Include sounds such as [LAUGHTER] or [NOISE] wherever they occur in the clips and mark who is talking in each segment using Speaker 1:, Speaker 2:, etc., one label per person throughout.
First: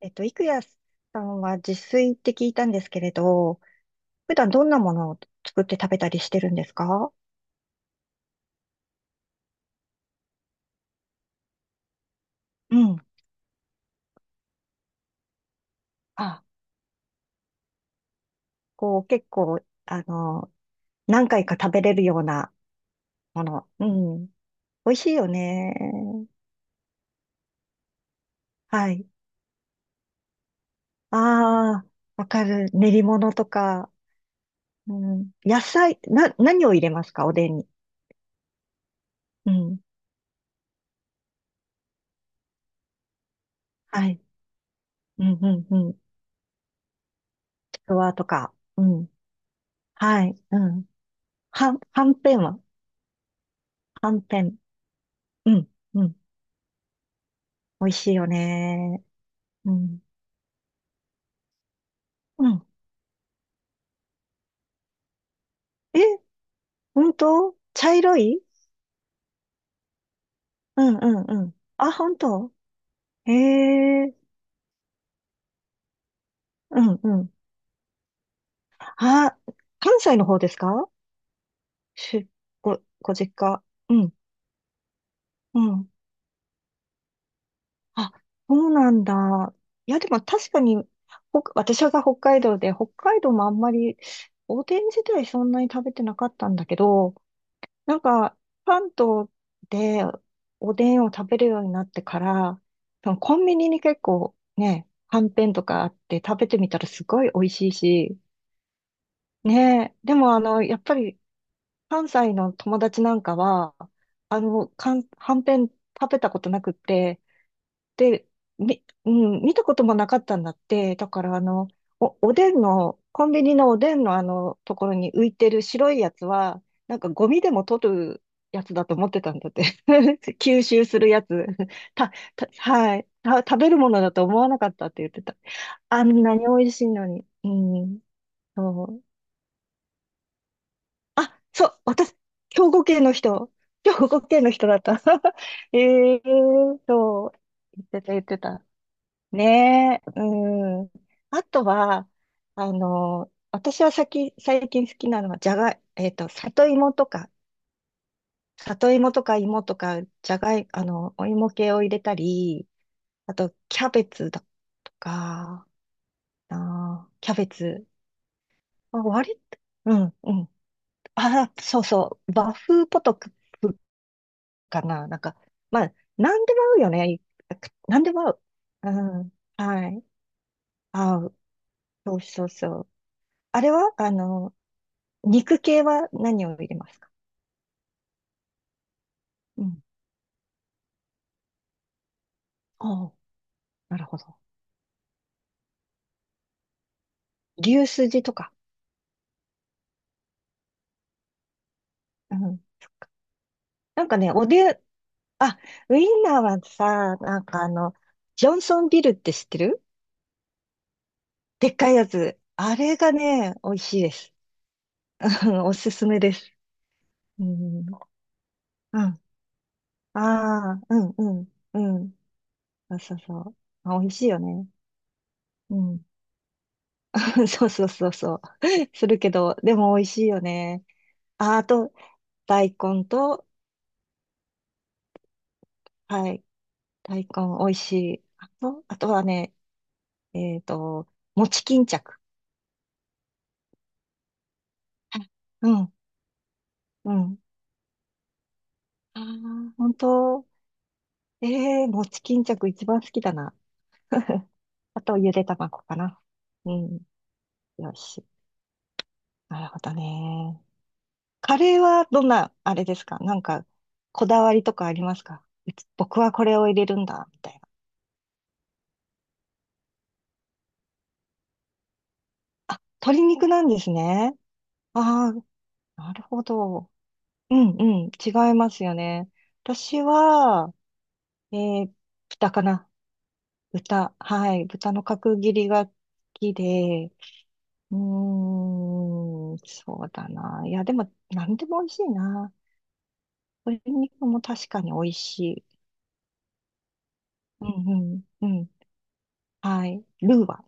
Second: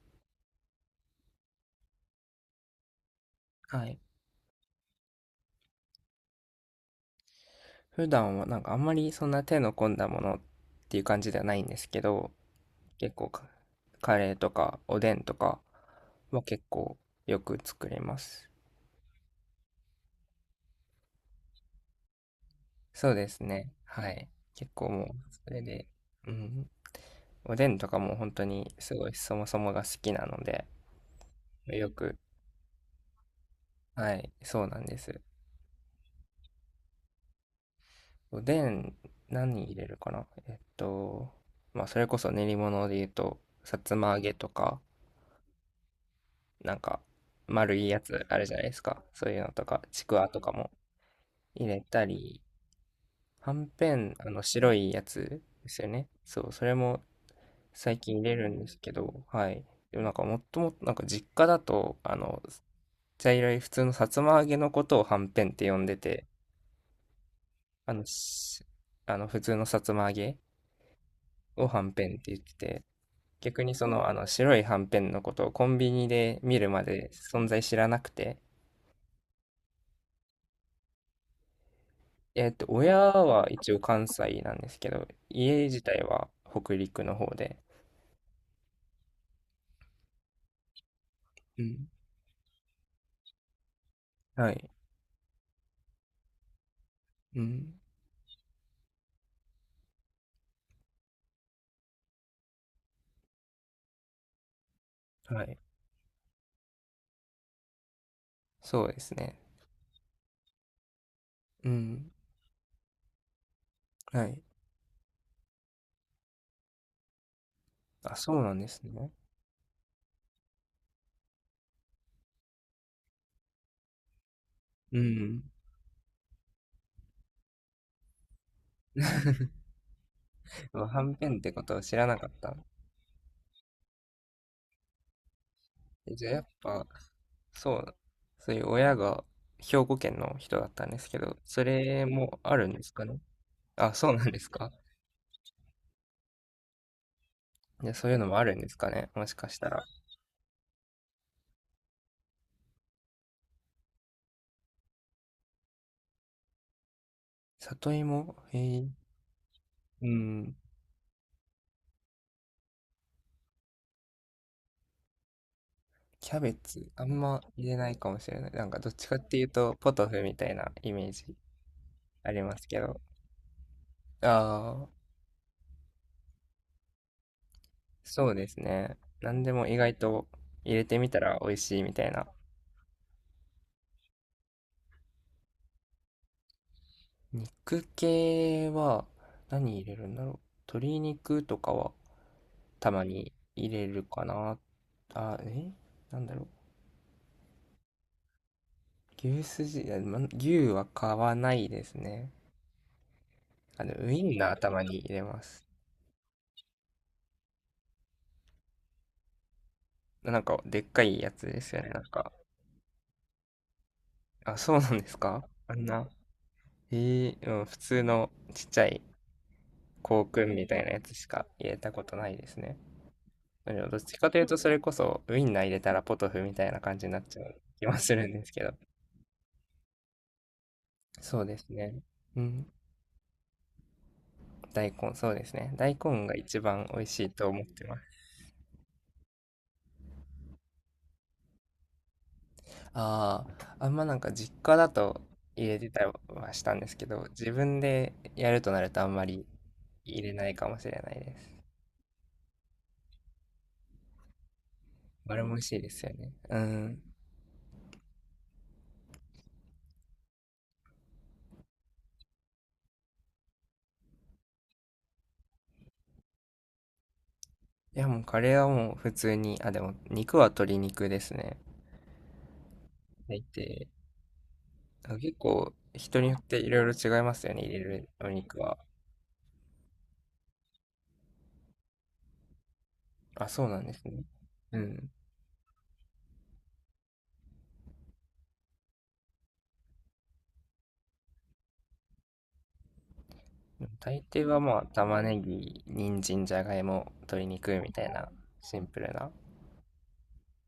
Speaker 1: 郁也さんは自炊って聞いたんですけれど、
Speaker 2: はい。
Speaker 1: 普段どんなものを作って食べたりしてるんですか？
Speaker 2: 普段はなんかあんまりそんな手の込んだものっていう感じではないんですけど、
Speaker 1: うん。
Speaker 2: 結構カレーとかおでんとかは
Speaker 1: あ、
Speaker 2: 結構よく作ります。
Speaker 1: こう結構、あの、何回か食べれるような
Speaker 2: そうです
Speaker 1: も
Speaker 2: ね。
Speaker 1: の。う
Speaker 2: は
Speaker 1: ん。
Speaker 2: い。結構
Speaker 1: 美味
Speaker 2: もう
Speaker 1: しいよ
Speaker 2: それ
Speaker 1: ね。
Speaker 2: で、うん。おでんとかも本当に
Speaker 1: は
Speaker 2: す
Speaker 1: い。
Speaker 2: ごいそもそもが好きなので、
Speaker 1: ああ、
Speaker 2: よく、
Speaker 1: わかる。練り物とか。
Speaker 2: はい、そうなん
Speaker 1: う
Speaker 2: です。
Speaker 1: ん。野菜、何を入れますか、おでんに？
Speaker 2: おでん
Speaker 1: う
Speaker 2: 何入
Speaker 1: ん。
Speaker 2: れるかなまあそれこそ練り物で言うと、さつ
Speaker 1: は
Speaker 2: ま揚
Speaker 1: い。
Speaker 2: げとか、
Speaker 1: うん、うん、うん。
Speaker 2: なんか、丸
Speaker 1: ち
Speaker 2: い
Speaker 1: く
Speaker 2: や
Speaker 1: わと
Speaker 2: つある
Speaker 1: か。
Speaker 2: じゃないです
Speaker 1: う
Speaker 2: か。
Speaker 1: ん。
Speaker 2: そういうのとか、ちく
Speaker 1: は
Speaker 2: わ
Speaker 1: い。
Speaker 2: とか
Speaker 1: う
Speaker 2: も
Speaker 1: ん。
Speaker 2: 入
Speaker 1: はん、
Speaker 2: れた
Speaker 1: はんぺん
Speaker 2: り、
Speaker 1: は
Speaker 2: はんぺ
Speaker 1: は
Speaker 2: ん、
Speaker 1: んぺん。
Speaker 2: 白いやつ
Speaker 1: うん。
Speaker 2: ですよ
Speaker 1: う
Speaker 2: ね。
Speaker 1: ん、
Speaker 2: そう、それも
Speaker 1: 美味
Speaker 2: 最
Speaker 1: しい
Speaker 2: 近入
Speaker 1: よ
Speaker 2: れるんですけ
Speaker 1: ね。
Speaker 2: ど、はい。
Speaker 1: う
Speaker 2: で
Speaker 1: ん。
Speaker 2: もなんか、もっともっと、実家だと、
Speaker 1: うん。
Speaker 2: 茶色い普通のさつま揚げのことをはんぺんって呼んで
Speaker 1: え、
Speaker 2: て、
Speaker 1: 本当？茶
Speaker 2: あの、
Speaker 1: 色い？
Speaker 2: しあの普通のさつま揚げ
Speaker 1: うんうんうん。
Speaker 2: をはん
Speaker 1: あ、
Speaker 2: ぺんっ
Speaker 1: 本
Speaker 2: て言っ
Speaker 1: 当？
Speaker 2: てて、
Speaker 1: へ
Speaker 2: 逆にあ
Speaker 1: え、
Speaker 2: の白いはんぺんのことをコンビニで見る
Speaker 1: う
Speaker 2: ま
Speaker 1: ん
Speaker 2: で
Speaker 1: うん。
Speaker 2: 存在知らなくて、
Speaker 1: あ、関西の方ですか？し、ご、
Speaker 2: 親
Speaker 1: ご実
Speaker 2: は
Speaker 1: 家。
Speaker 2: 一応
Speaker 1: う
Speaker 2: 関
Speaker 1: ん、
Speaker 2: 西なんですけど、
Speaker 1: う
Speaker 2: 家自
Speaker 1: ん。
Speaker 2: 体は北陸の方で。
Speaker 1: あ、そうなんだ。いや、でも確かに、
Speaker 2: う
Speaker 1: 私
Speaker 2: ん、
Speaker 1: が北海道で、北海道もあんまり、
Speaker 2: は
Speaker 1: お
Speaker 2: い。
Speaker 1: でん自体そんなに食べてなかったんだけど、
Speaker 2: うん、
Speaker 1: なんか、関東でおでんを食べるようになってから、多分コンビニに結構ね、はん
Speaker 2: は
Speaker 1: ぺん
Speaker 2: い。
Speaker 1: とかあって食べてみたらすごい美味しいし、
Speaker 2: そうですね。
Speaker 1: ねえ、でもやっぱり
Speaker 2: う
Speaker 1: 関
Speaker 2: ん、
Speaker 1: 西の友達なんかは、
Speaker 2: はい。
Speaker 1: はんぺん食べたことなくって、
Speaker 2: あ、
Speaker 1: で、
Speaker 2: そうなんですね。
Speaker 1: うん、見たこともなかったんだって、だからおでんの、コンビニのおでんのところ
Speaker 2: う
Speaker 1: に浮い
Speaker 2: ん。
Speaker 1: てる白いやつは、なんかゴミでも取るやつだと思ってたんだって。[LAUGHS] 吸
Speaker 2: う
Speaker 1: 収す
Speaker 2: は
Speaker 1: る
Speaker 2: ん
Speaker 1: や
Speaker 2: ぺんっ
Speaker 1: つ。
Speaker 2: てことは
Speaker 1: [LAUGHS]
Speaker 2: 知らなかった。
Speaker 1: はい。食べるものだと思わなかったって言ってた。あ
Speaker 2: え
Speaker 1: ん
Speaker 2: じゃあ
Speaker 1: な
Speaker 2: や
Speaker 1: に
Speaker 2: っ
Speaker 1: 美味し
Speaker 2: ぱ、
Speaker 1: いのに。う
Speaker 2: そう、
Speaker 1: ん。
Speaker 2: そういう
Speaker 1: そ
Speaker 2: 親
Speaker 1: う。
Speaker 2: が兵庫県の人だったんですけど、
Speaker 1: あ、
Speaker 2: そ
Speaker 1: そう、
Speaker 2: れ
Speaker 1: 私、
Speaker 2: もあ
Speaker 1: 兵
Speaker 2: るんで
Speaker 1: 庫
Speaker 2: す
Speaker 1: 県
Speaker 2: か
Speaker 1: の
Speaker 2: ね。
Speaker 1: 人。兵
Speaker 2: あ、そう
Speaker 1: 庫
Speaker 2: なんで
Speaker 1: 県
Speaker 2: す
Speaker 1: の人
Speaker 2: か。
Speaker 1: だった。[LAUGHS] ええ、そう。言
Speaker 2: じ
Speaker 1: っ
Speaker 2: ゃあ
Speaker 1: て
Speaker 2: そう
Speaker 1: た、
Speaker 2: いう
Speaker 1: 言っ
Speaker 2: のも
Speaker 1: て
Speaker 2: あるん
Speaker 1: た。
Speaker 2: ですかね。もしかしたら。
Speaker 1: ねえ、うん。あとは、私は最近、最近好きなのは、じゃがい、里芋とか、
Speaker 2: 里芋へえ。
Speaker 1: 里芋とか芋とか、
Speaker 2: う
Speaker 1: じゃ
Speaker 2: ん。
Speaker 1: がい、お芋系を入れたり、あと、キャベツだとか、
Speaker 2: キャベツ、あ
Speaker 1: あ
Speaker 2: ん
Speaker 1: ー、キャ
Speaker 2: ま
Speaker 1: ベ
Speaker 2: 入れ
Speaker 1: ツ。
Speaker 2: ないかもしれない。なんかどっ
Speaker 1: あ、
Speaker 2: ちかって
Speaker 1: 割
Speaker 2: いう
Speaker 1: と、
Speaker 2: と、ポ
Speaker 1: う
Speaker 2: ト
Speaker 1: ん、
Speaker 2: フ
Speaker 1: う
Speaker 2: みた
Speaker 1: ん。
Speaker 2: いなイメージ
Speaker 1: あ、そうそ
Speaker 2: あ
Speaker 1: う、
Speaker 2: り
Speaker 1: 和
Speaker 2: ますけ
Speaker 1: 風
Speaker 2: ど。
Speaker 1: ポトクか
Speaker 2: ああ、
Speaker 1: な、なんか、まあ、なんでも合うよね。なんでも
Speaker 2: そ
Speaker 1: 合
Speaker 2: う
Speaker 1: う。
Speaker 2: です
Speaker 1: う
Speaker 2: ね。な
Speaker 1: ん、
Speaker 2: んでも意
Speaker 1: は
Speaker 2: 外
Speaker 1: い。
Speaker 2: と入れてみ
Speaker 1: 合
Speaker 2: た
Speaker 1: う。
Speaker 2: ら美味しいみたい
Speaker 1: そう
Speaker 2: な。
Speaker 1: そうそう。あれは肉系は何を入れますか？
Speaker 2: 肉系は
Speaker 1: う
Speaker 2: 何
Speaker 1: ん。
Speaker 2: 入れるんだろう。鶏肉とかはたま
Speaker 1: ああ、
Speaker 2: に入れ
Speaker 1: な
Speaker 2: る
Speaker 1: るほど。
Speaker 2: かな。あ、えなんだろ
Speaker 1: 牛すじとか。
Speaker 2: う。牛すじ、あま牛は買わないですね。
Speaker 1: うん。なん
Speaker 2: ウ
Speaker 1: か
Speaker 2: イ
Speaker 1: ね、
Speaker 2: ンナーたまに入れま
Speaker 1: あ、
Speaker 2: す。
Speaker 1: ウインナーはさ、なんかジョンソンビルって知ってる？
Speaker 2: なんか、でっかいやつで
Speaker 1: で
Speaker 2: す
Speaker 1: っ
Speaker 2: よね。
Speaker 1: かい
Speaker 2: なん
Speaker 1: や
Speaker 2: か、
Speaker 1: つ。あれがね、美味しいです。
Speaker 2: あ、そうなんですか
Speaker 1: うん、お
Speaker 2: あん
Speaker 1: すす
Speaker 2: な、
Speaker 1: めです。
Speaker 2: え
Speaker 1: う
Speaker 2: えうん、普
Speaker 1: ん。
Speaker 2: 通のちっちゃ
Speaker 1: う
Speaker 2: い
Speaker 1: ん。あ
Speaker 2: 香薫みた
Speaker 1: あ、
Speaker 2: いな
Speaker 1: う
Speaker 2: やつ
Speaker 1: ん、
Speaker 2: し
Speaker 1: う
Speaker 2: か
Speaker 1: ん、
Speaker 2: 入れた
Speaker 1: う
Speaker 2: こと
Speaker 1: ん。
Speaker 2: ないですね。
Speaker 1: そうそうそう。
Speaker 2: でもど
Speaker 1: あ、
Speaker 2: っ
Speaker 1: 美味
Speaker 2: ち
Speaker 1: しい
Speaker 2: かと
Speaker 1: よ
Speaker 2: いうと、
Speaker 1: ね。
Speaker 2: それこそウインナー入
Speaker 1: う
Speaker 2: れたら
Speaker 1: ん。
Speaker 2: ポトフみたいな感じになっちゃ
Speaker 1: [LAUGHS]
Speaker 2: う
Speaker 1: そうそ
Speaker 2: 気
Speaker 1: う
Speaker 2: は
Speaker 1: そう
Speaker 2: するん
Speaker 1: そう。
Speaker 2: ですけど。
Speaker 1: するけど、でも美味しいよね。
Speaker 2: そう
Speaker 1: あ、
Speaker 2: で
Speaker 1: あ
Speaker 2: す
Speaker 1: と、
Speaker 2: ね。うん、
Speaker 1: 大根と、
Speaker 2: 大根、そうですね。大根
Speaker 1: は
Speaker 2: が
Speaker 1: い。
Speaker 2: 一番美味
Speaker 1: 大
Speaker 2: し
Speaker 1: 根
Speaker 2: いと思
Speaker 1: 美
Speaker 2: っ
Speaker 1: 味
Speaker 2: て
Speaker 1: し
Speaker 2: ます。
Speaker 1: い。あと、あとはね、えっと、餅巾着。
Speaker 2: ああ、あんまなんか実家だ
Speaker 1: は
Speaker 2: と
Speaker 1: い、
Speaker 2: 入
Speaker 1: う
Speaker 2: れて
Speaker 1: ん、
Speaker 2: たりはしたんですけ
Speaker 1: う
Speaker 2: ど、
Speaker 1: ん。
Speaker 2: 自分でやるとなるとあん
Speaker 1: あ
Speaker 2: ま
Speaker 1: あ、
Speaker 2: り
Speaker 1: 本
Speaker 2: 入れな
Speaker 1: 当。
Speaker 2: いかもしれないです。
Speaker 1: ええー、餅巾着一番好きだな。[LAUGHS] あと、ゆ
Speaker 2: あれ
Speaker 1: で
Speaker 2: も美味し
Speaker 1: 卵
Speaker 2: いで
Speaker 1: か
Speaker 2: すよ
Speaker 1: な。
Speaker 2: ね。う
Speaker 1: うん。
Speaker 2: ん。
Speaker 1: よし。なるほどね。カレーはどんな、あれですか、なんか、こだわりとかありますか？うち僕はこれを入れるんだ、みたいな。
Speaker 2: いや、もうカレーはもう普通に、あ、でも肉は鶏肉ですね。
Speaker 1: あ、鶏
Speaker 2: 入っ
Speaker 1: 肉なんで
Speaker 2: て、
Speaker 1: すね。
Speaker 2: あ
Speaker 1: ああ、
Speaker 2: 結構
Speaker 1: な
Speaker 2: 人
Speaker 1: る
Speaker 2: によっ
Speaker 1: ほ
Speaker 2: ていろ
Speaker 1: ど。
Speaker 2: いろ違いますよ
Speaker 1: う
Speaker 2: ね、
Speaker 1: ん、
Speaker 2: 入れる
Speaker 1: うん。
Speaker 2: お
Speaker 1: 違い
Speaker 2: 肉
Speaker 1: ま
Speaker 2: は。
Speaker 1: すよね。私は、えー、豚かな、
Speaker 2: あ、そうなんです
Speaker 1: 豚。
Speaker 2: ね。
Speaker 1: はい。
Speaker 2: う
Speaker 1: 豚の
Speaker 2: ん。
Speaker 1: 角切りが好きで。うーん、そうだな。いや、でも、なんでも美味しいな。鶏
Speaker 2: でも大
Speaker 1: 肉も
Speaker 2: 抵は
Speaker 1: 確
Speaker 2: ま
Speaker 1: か
Speaker 2: あ
Speaker 1: に美味
Speaker 2: 玉ね
Speaker 1: しい。
Speaker 2: ぎ、人参、じゃがいも、鶏
Speaker 1: う
Speaker 2: 肉みたい
Speaker 1: ん、
Speaker 2: な
Speaker 1: うん、うん。
Speaker 2: シンプルな
Speaker 1: はい。ルーは、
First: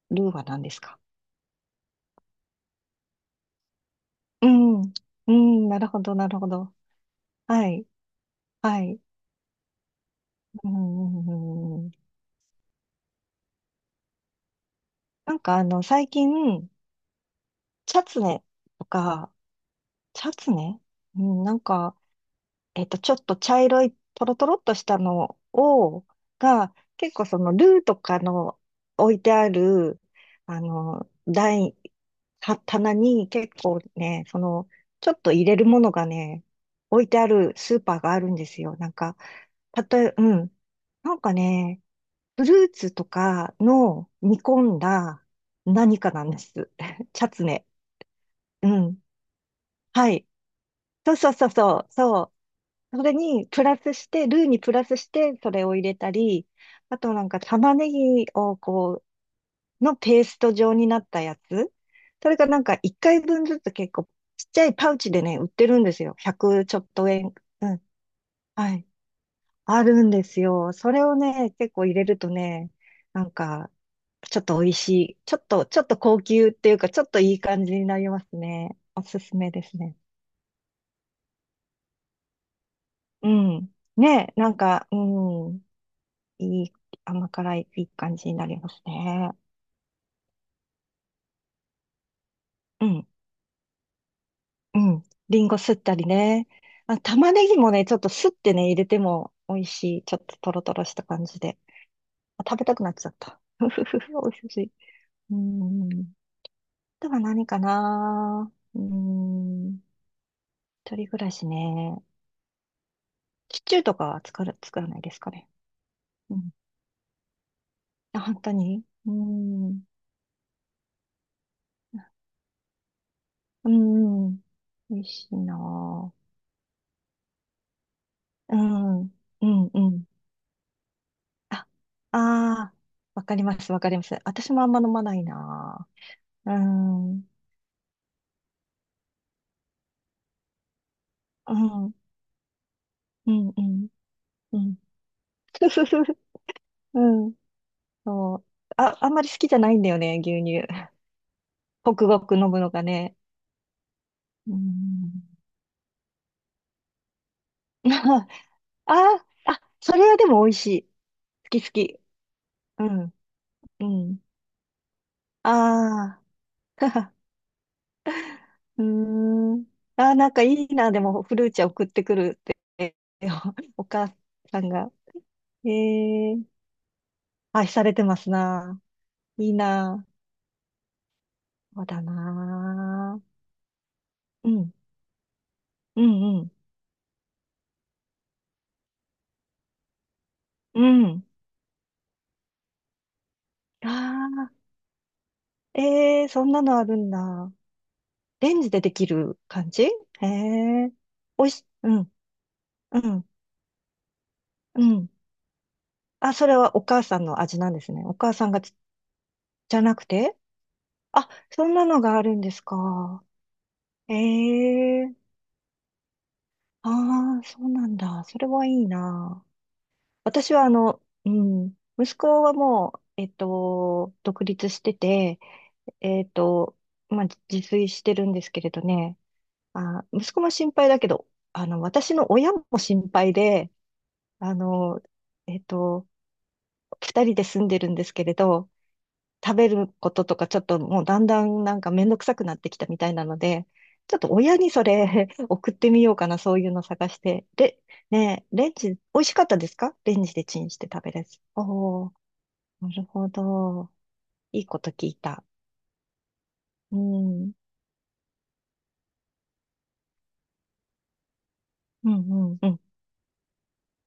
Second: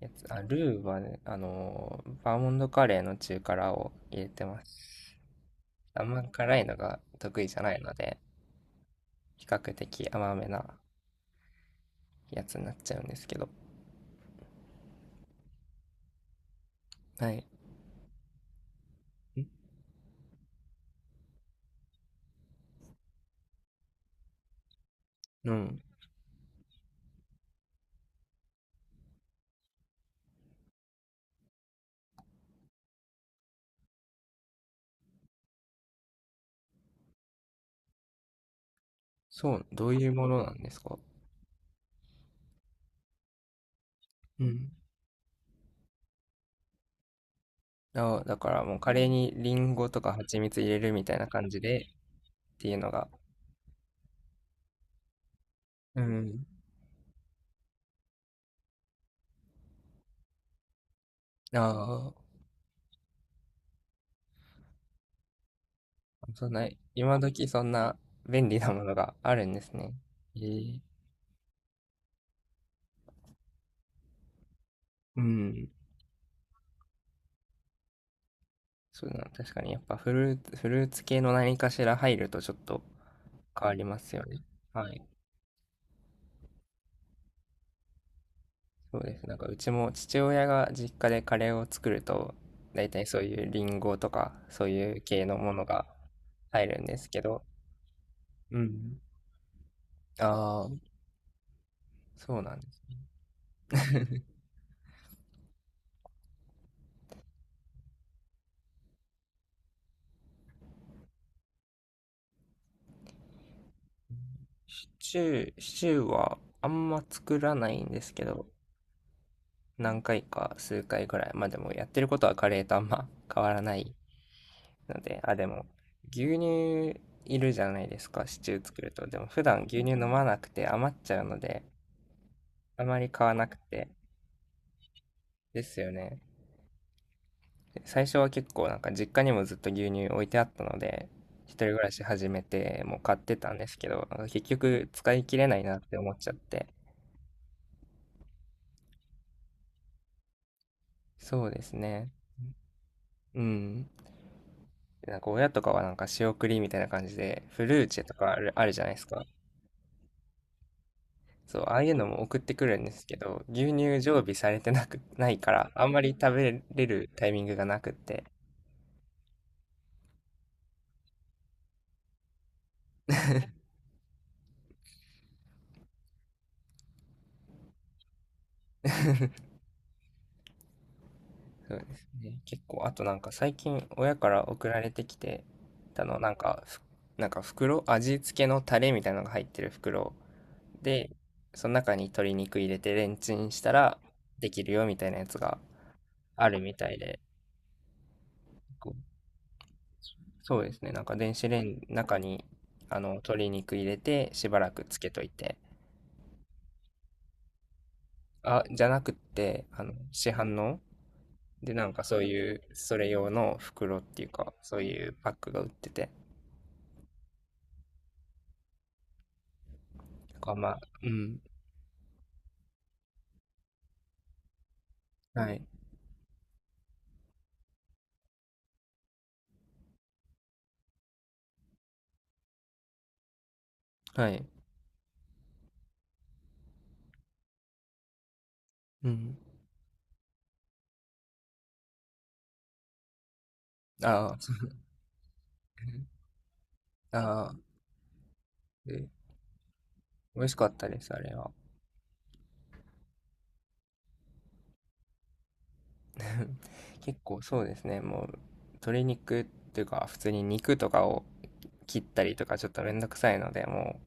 Speaker 2: やつ。
Speaker 1: ルー
Speaker 2: あ、
Speaker 1: は何で
Speaker 2: ル
Speaker 1: す
Speaker 2: ー
Speaker 1: か？
Speaker 2: はね、あのーバーモンドカレーの中辛を入れて
Speaker 1: う
Speaker 2: ま
Speaker 1: ん、
Speaker 2: す。
Speaker 1: うん、なるほ
Speaker 2: あん
Speaker 1: ど、
Speaker 2: ま
Speaker 1: なるほ
Speaker 2: 辛い
Speaker 1: ど。
Speaker 2: のが得意じゃ
Speaker 1: は
Speaker 2: ない
Speaker 1: い、
Speaker 2: ので、
Speaker 1: はい。
Speaker 2: 比較的甘め
Speaker 1: う
Speaker 2: な
Speaker 1: ん、うん、うん、
Speaker 2: やつになっちゃうんですけど。
Speaker 1: なんか、最近、
Speaker 2: はい。
Speaker 1: チャツネとか、
Speaker 2: ん
Speaker 1: チャツネ、うん、なんか、ちょっと茶色いトロトロっとしたの
Speaker 2: うん。
Speaker 1: を、が、結構そのルーとかの置いてある、台、は棚に結構ね、その、ちょっと入れるものがね、置いてあるスーパーがあるんですよ。なんか、
Speaker 2: そう、
Speaker 1: た
Speaker 2: どう
Speaker 1: と
Speaker 2: いう
Speaker 1: え、
Speaker 2: も
Speaker 1: う
Speaker 2: のな
Speaker 1: ん。
Speaker 2: んですか？
Speaker 1: なんかね、フルーツとかの煮
Speaker 2: うん。
Speaker 1: 込んだ何かなんです。[LAUGHS] チャツネ。
Speaker 2: あ、だから
Speaker 1: う
Speaker 2: もうカ
Speaker 1: ん。
Speaker 2: レーにリンゴと
Speaker 1: は
Speaker 2: か
Speaker 1: い。
Speaker 2: 蜂蜜入れるみ
Speaker 1: そ
Speaker 2: た
Speaker 1: う
Speaker 2: いな
Speaker 1: そうそ
Speaker 2: 感
Speaker 1: う
Speaker 2: じで
Speaker 1: そう。そ
Speaker 2: ていうの
Speaker 1: う。そ
Speaker 2: が、
Speaker 1: れにプラスして、ルーにプラスして、それを入れ
Speaker 2: う
Speaker 1: た
Speaker 2: ん。
Speaker 1: り、あとなんか玉ねぎをのペースト状になったやつ。
Speaker 2: あ
Speaker 1: それがなんか1回分ずつ結構ちっちゃいパウチでね、売ってるんですよ。
Speaker 2: あ、そん
Speaker 1: 100
Speaker 2: な、
Speaker 1: ちょっと
Speaker 2: 今
Speaker 1: 円。
Speaker 2: 時そ
Speaker 1: う
Speaker 2: ん
Speaker 1: ん。
Speaker 2: な便利な
Speaker 1: は
Speaker 2: も
Speaker 1: い。
Speaker 2: のがあるんです
Speaker 1: あ
Speaker 2: ね。
Speaker 1: るんで
Speaker 2: え
Speaker 1: すよ。
Speaker 2: ー、
Speaker 1: それをね、結構入れるとね、なんか、ちょっと美味しい。
Speaker 2: う
Speaker 1: ちょっと、
Speaker 2: ん。
Speaker 1: ちょっと高級っていうか、ちょっといい感じになりますね。お
Speaker 2: そうだ
Speaker 1: す
Speaker 2: な、
Speaker 1: すめ
Speaker 2: 確か
Speaker 1: で
Speaker 2: に
Speaker 1: す
Speaker 2: やっぱ
Speaker 1: ね。
Speaker 2: フルーツ系の何かしら入るとちょっと
Speaker 1: う
Speaker 2: 変わ
Speaker 1: ん。
Speaker 2: りますよ
Speaker 1: ね、
Speaker 2: ね。
Speaker 1: なんか、
Speaker 2: は
Speaker 1: う
Speaker 2: い。
Speaker 1: ん。いい、甘辛い、いい感じになります
Speaker 2: そうです。
Speaker 1: ね。
Speaker 2: なんかうちも父親が実家でカレーを作ると、
Speaker 1: う
Speaker 2: 大体
Speaker 1: ん、
Speaker 2: そういうリンゴとかそう
Speaker 1: う
Speaker 2: いう
Speaker 1: ん。
Speaker 2: 系の
Speaker 1: リン
Speaker 2: も
Speaker 1: ゴ
Speaker 2: の
Speaker 1: すっ
Speaker 2: が
Speaker 1: たりね。
Speaker 2: 入るんで
Speaker 1: あ、
Speaker 2: すけ
Speaker 1: 玉
Speaker 2: ど、
Speaker 1: ねぎもね、ちょっとすって
Speaker 2: う
Speaker 1: ね、入れ
Speaker 2: ん。
Speaker 1: ても美味しい。ちょっとトロ
Speaker 2: ああ、
Speaker 1: トロした感じで。
Speaker 2: そう
Speaker 1: あ、
Speaker 2: な
Speaker 1: 食
Speaker 2: ん
Speaker 1: べ
Speaker 2: で
Speaker 1: たく
Speaker 2: す。
Speaker 1: なっちゃった。[LAUGHS] ふふふ、美味しい。うん。あとは何かな、うん。一人暮らしね。シチューとかは作る、作ら
Speaker 2: シ
Speaker 1: ないで
Speaker 2: チ
Speaker 1: すか
Speaker 2: ュ
Speaker 1: ね？
Speaker 2: ー、シチュー
Speaker 1: う
Speaker 2: は
Speaker 1: ん。
Speaker 2: あんま作らないんです
Speaker 1: あ、
Speaker 2: け
Speaker 1: 本
Speaker 2: ど、
Speaker 1: 当に、うん。
Speaker 2: 何回か数回ぐらい。まあでもやってることはカレーとあんま変わら
Speaker 1: う
Speaker 2: ない
Speaker 1: ん。美
Speaker 2: の
Speaker 1: 味
Speaker 2: で、
Speaker 1: し
Speaker 2: あ、
Speaker 1: い
Speaker 2: でも
Speaker 1: な
Speaker 2: 牛乳いるじゃないですか、シチ
Speaker 1: ぁ。う
Speaker 2: ュー作る
Speaker 1: ん。
Speaker 2: と。でも普
Speaker 1: う
Speaker 2: 段
Speaker 1: ん、
Speaker 2: 牛
Speaker 1: う
Speaker 2: 乳飲
Speaker 1: ん。
Speaker 2: まなくて余っちゃうので、
Speaker 1: ああ、あ、
Speaker 2: あまり
Speaker 1: わ
Speaker 2: 買わ
Speaker 1: かり
Speaker 2: なく
Speaker 1: ます、わ
Speaker 2: て。
Speaker 1: かります。私もあんま飲まない
Speaker 2: です
Speaker 1: な。
Speaker 2: よね。
Speaker 1: うーん、う
Speaker 2: 最初は結構なんか実家にもずっと牛乳置いてあったので、一
Speaker 1: ん、
Speaker 2: 人暮
Speaker 1: う
Speaker 2: ら
Speaker 1: ん、
Speaker 2: し始めてもう買っ
Speaker 1: う
Speaker 2: て
Speaker 1: ん、
Speaker 2: たん
Speaker 1: う
Speaker 2: です
Speaker 1: ん。
Speaker 2: けど、なんか結局使い切れないなって思っ
Speaker 1: [LAUGHS]
Speaker 2: ちゃって。
Speaker 1: うん、そう。あ、あんまり好きじゃないんだよね、牛乳。[LAUGHS]
Speaker 2: そうです
Speaker 1: ごク
Speaker 2: ね。
Speaker 1: ごク飲むのがね。
Speaker 2: うん。
Speaker 1: うん。
Speaker 2: なんか親とかはなんか仕送りみたいな感じで、フルーチェと
Speaker 1: [LAUGHS]
Speaker 2: かある、あるじゃないです
Speaker 1: あ
Speaker 2: か。
Speaker 1: あ、あ、それはでも美味しい。好
Speaker 2: そう、
Speaker 1: き好
Speaker 2: ああいう
Speaker 1: き。
Speaker 2: のも送ってくる
Speaker 1: う
Speaker 2: んです
Speaker 1: ん、
Speaker 2: けど、牛
Speaker 1: う
Speaker 2: 乳
Speaker 1: ん。
Speaker 2: 常備されてなく、ないから、あんまり
Speaker 1: ああ、
Speaker 2: 食べれるタイミングがなくって。
Speaker 1: [LAUGHS] うーん。ああ、なんかいいな、でも、フルーチェ送ってくるって、[LAUGHS] お母さんが。ええ、愛されてますな。いいな。
Speaker 2: そう
Speaker 1: そう
Speaker 2: で
Speaker 1: だ
Speaker 2: すね。結構、あとなん
Speaker 1: な。
Speaker 2: か最近親から
Speaker 1: う
Speaker 2: 送
Speaker 1: ん、
Speaker 2: られてきて
Speaker 1: う
Speaker 2: たの、
Speaker 1: ん、うん、
Speaker 2: なんか袋、味付けのタレみたいなのが入ってる袋
Speaker 1: う
Speaker 2: で、
Speaker 1: ん。
Speaker 2: その中に鶏肉入れてレンチンした
Speaker 1: あ
Speaker 2: らでき
Speaker 1: あ、
Speaker 2: るよみたいなやつが
Speaker 1: ええ、そ
Speaker 2: あ
Speaker 1: ん
Speaker 2: る
Speaker 1: な
Speaker 2: み
Speaker 1: のあ
Speaker 2: た
Speaker 1: る
Speaker 2: い
Speaker 1: ん
Speaker 2: で、
Speaker 1: だ。レンジでで
Speaker 2: こ
Speaker 1: きる感じ？へ
Speaker 2: そうです
Speaker 1: え。
Speaker 2: ね。なんか電
Speaker 1: お
Speaker 2: 子
Speaker 1: い
Speaker 2: レ
Speaker 1: し、
Speaker 2: ンジ
Speaker 1: う
Speaker 2: の
Speaker 1: ん、
Speaker 2: 中に
Speaker 1: う
Speaker 2: あの
Speaker 1: ん、
Speaker 2: 鶏肉入れてしばらく
Speaker 1: う
Speaker 2: つ
Speaker 1: ん。
Speaker 2: けといて。
Speaker 1: あ、それはお母さんの味なんですね。お母さんが
Speaker 2: あ、
Speaker 1: つ
Speaker 2: じゃなくって
Speaker 1: じ
Speaker 2: あ
Speaker 1: ゃ
Speaker 2: の
Speaker 1: なく
Speaker 2: 市
Speaker 1: て、
Speaker 2: 販の
Speaker 1: あ、そ
Speaker 2: で
Speaker 1: ん
Speaker 2: な
Speaker 1: な
Speaker 2: ん
Speaker 1: の
Speaker 2: かそ
Speaker 1: があ
Speaker 2: う
Speaker 1: るんで
Speaker 2: いう
Speaker 1: す
Speaker 2: それ
Speaker 1: か。
Speaker 2: 用の袋っ
Speaker 1: え
Speaker 2: ていうかそういう
Speaker 1: え、
Speaker 2: パックが売ってて。
Speaker 1: ああ、そうなんだ。それはいいな。私は
Speaker 2: う
Speaker 1: う
Speaker 2: ん。
Speaker 1: ん、息子はもう、独立してて、
Speaker 2: はい。
Speaker 1: えっと、まあ、自炊してるんですけれどね、あ、息子も心配だけど、私の親も心配で、
Speaker 2: はい。
Speaker 1: あの、えっと、二人で住んでるんですけれど、
Speaker 2: うん。
Speaker 1: 食べることとかちょっともうだんだんなんかめんどくさくなってきたみたいなので、ちょっと
Speaker 2: ああ、
Speaker 1: 親にそれ [LAUGHS] 送ってみようかな、そういうの探して。
Speaker 2: ああ、
Speaker 1: で、ねえ、レンジ、
Speaker 2: で
Speaker 1: 美味しかったですか、レンジ
Speaker 2: 美
Speaker 1: で
Speaker 2: 味し
Speaker 1: チ
Speaker 2: か
Speaker 1: ン
Speaker 2: っ
Speaker 1: し
Speaker 2: た
Speaker 1: て
Speaker 2: で
Speaker 1: 食べ
Speaker 2: す、あ
Speaker 1: るや
Speaker 2: れ
Speaker 1: つ。
Speaker 2: は。
Speaker 1: おー、なるほど。いいこと聞いた。う
Speaker 2: [LAUGHS] 結構
Speaker 1: ん。
Speaker 2: そうですね。もう鶏肉っていうか普通に肉とかを切っ
Speaker 1: うん
Speaker 2: た
Speaker 1: う
Speaker 2: りとか
Speaker 1: ん
Speaker 2: ち
Speaker 1: う
Speaker 2: ょっ
Speaker 1: ん。
Speaker 2: とめんどくさいので、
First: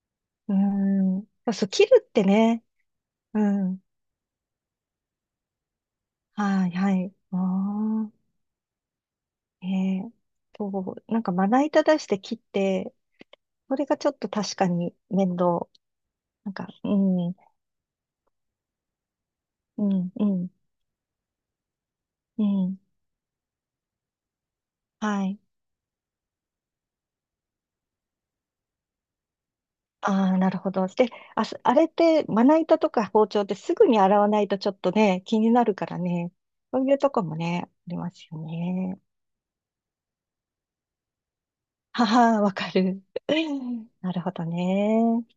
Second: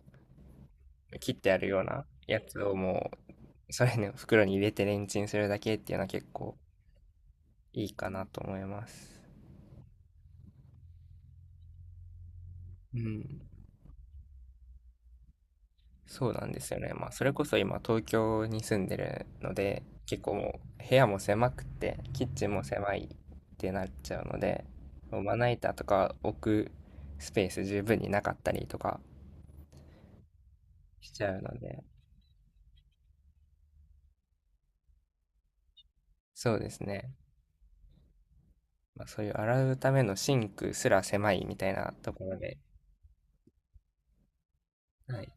Speaker 1: うん。
Speaker 2: 切ってあ
Speaker 1: そ
Speaker 2: る
Speaker 1: う、
Speaker 2: よう
Speaker 1: 切
Speaker 2: な
Speaker 1: るって
Speaker 2: やつ
Speaker 1: ね。
Speaker 2: をも
Speaker 1: う
Speaker 2: う、
Speaker 1: ん。
Speaker 2: それの袋に入れてレンチンするだけっていうのは結構
Speaker 1: はい、はい。あ
Speaker 2: いいか
Speaker 1: あ、
Speaker 2: なと思います。
Speaker 1: ええ、そう、なんかまな板出して切って、
Speaker 2: うん。
Speaker 1: それがちょっと確かに面倒。
Speaker 2: そうなん
Speaker 1: なん
Speaker 2: で
Speaker 1: か、
Speaker 2: すよ
Speaker 1: う
Speaker 2: ね。まあ、
Speaker 1: ん、
Speaker 2: そ
Speaker 1: う
Speaker 2: れ
Speaker 1: ん、
Speaker 2: こそ今東京に住んでるので、
Speaker 1: う
Speaker 2: 結構
Speaker 1: ん、
Speaker 2: もう部屋も狭くて、キッ
Speaker 1: う
Speaker 2: チンも
Speaker 1: ん。
Speaker 2: 狭いってなっちゃうので、も
Speaker 1: は
Speaker 2: うま
Speaker 1: い。
Speaker 2: な板とか置くスペース十分になかったりとか
Speaker 1: ああ、なるほど。で、
Speaker 2: しちゃうの
Speaker 1: あ
Speaker 2: で、
Speaker 1: れって、まな板とか包丁ってすぐに洗わないとちょっとね、気になるからね。
Speaker 2: そうです
Speaker 1: そういう
Speaker 2: ね。
Speaker 1: とこもね、ありますよね。
Speaker 2: まあ、そういう洗うためのシンクすら狭いみたいな
Speaker 1: は
Speaker 2: ところ
Speaker 1: は、わ
Speaker 2: で、
Speaker 1: かる。[LAUGHS] なるほど
Speaker 2: は
Speaker 1: ね。
Speaker 2: い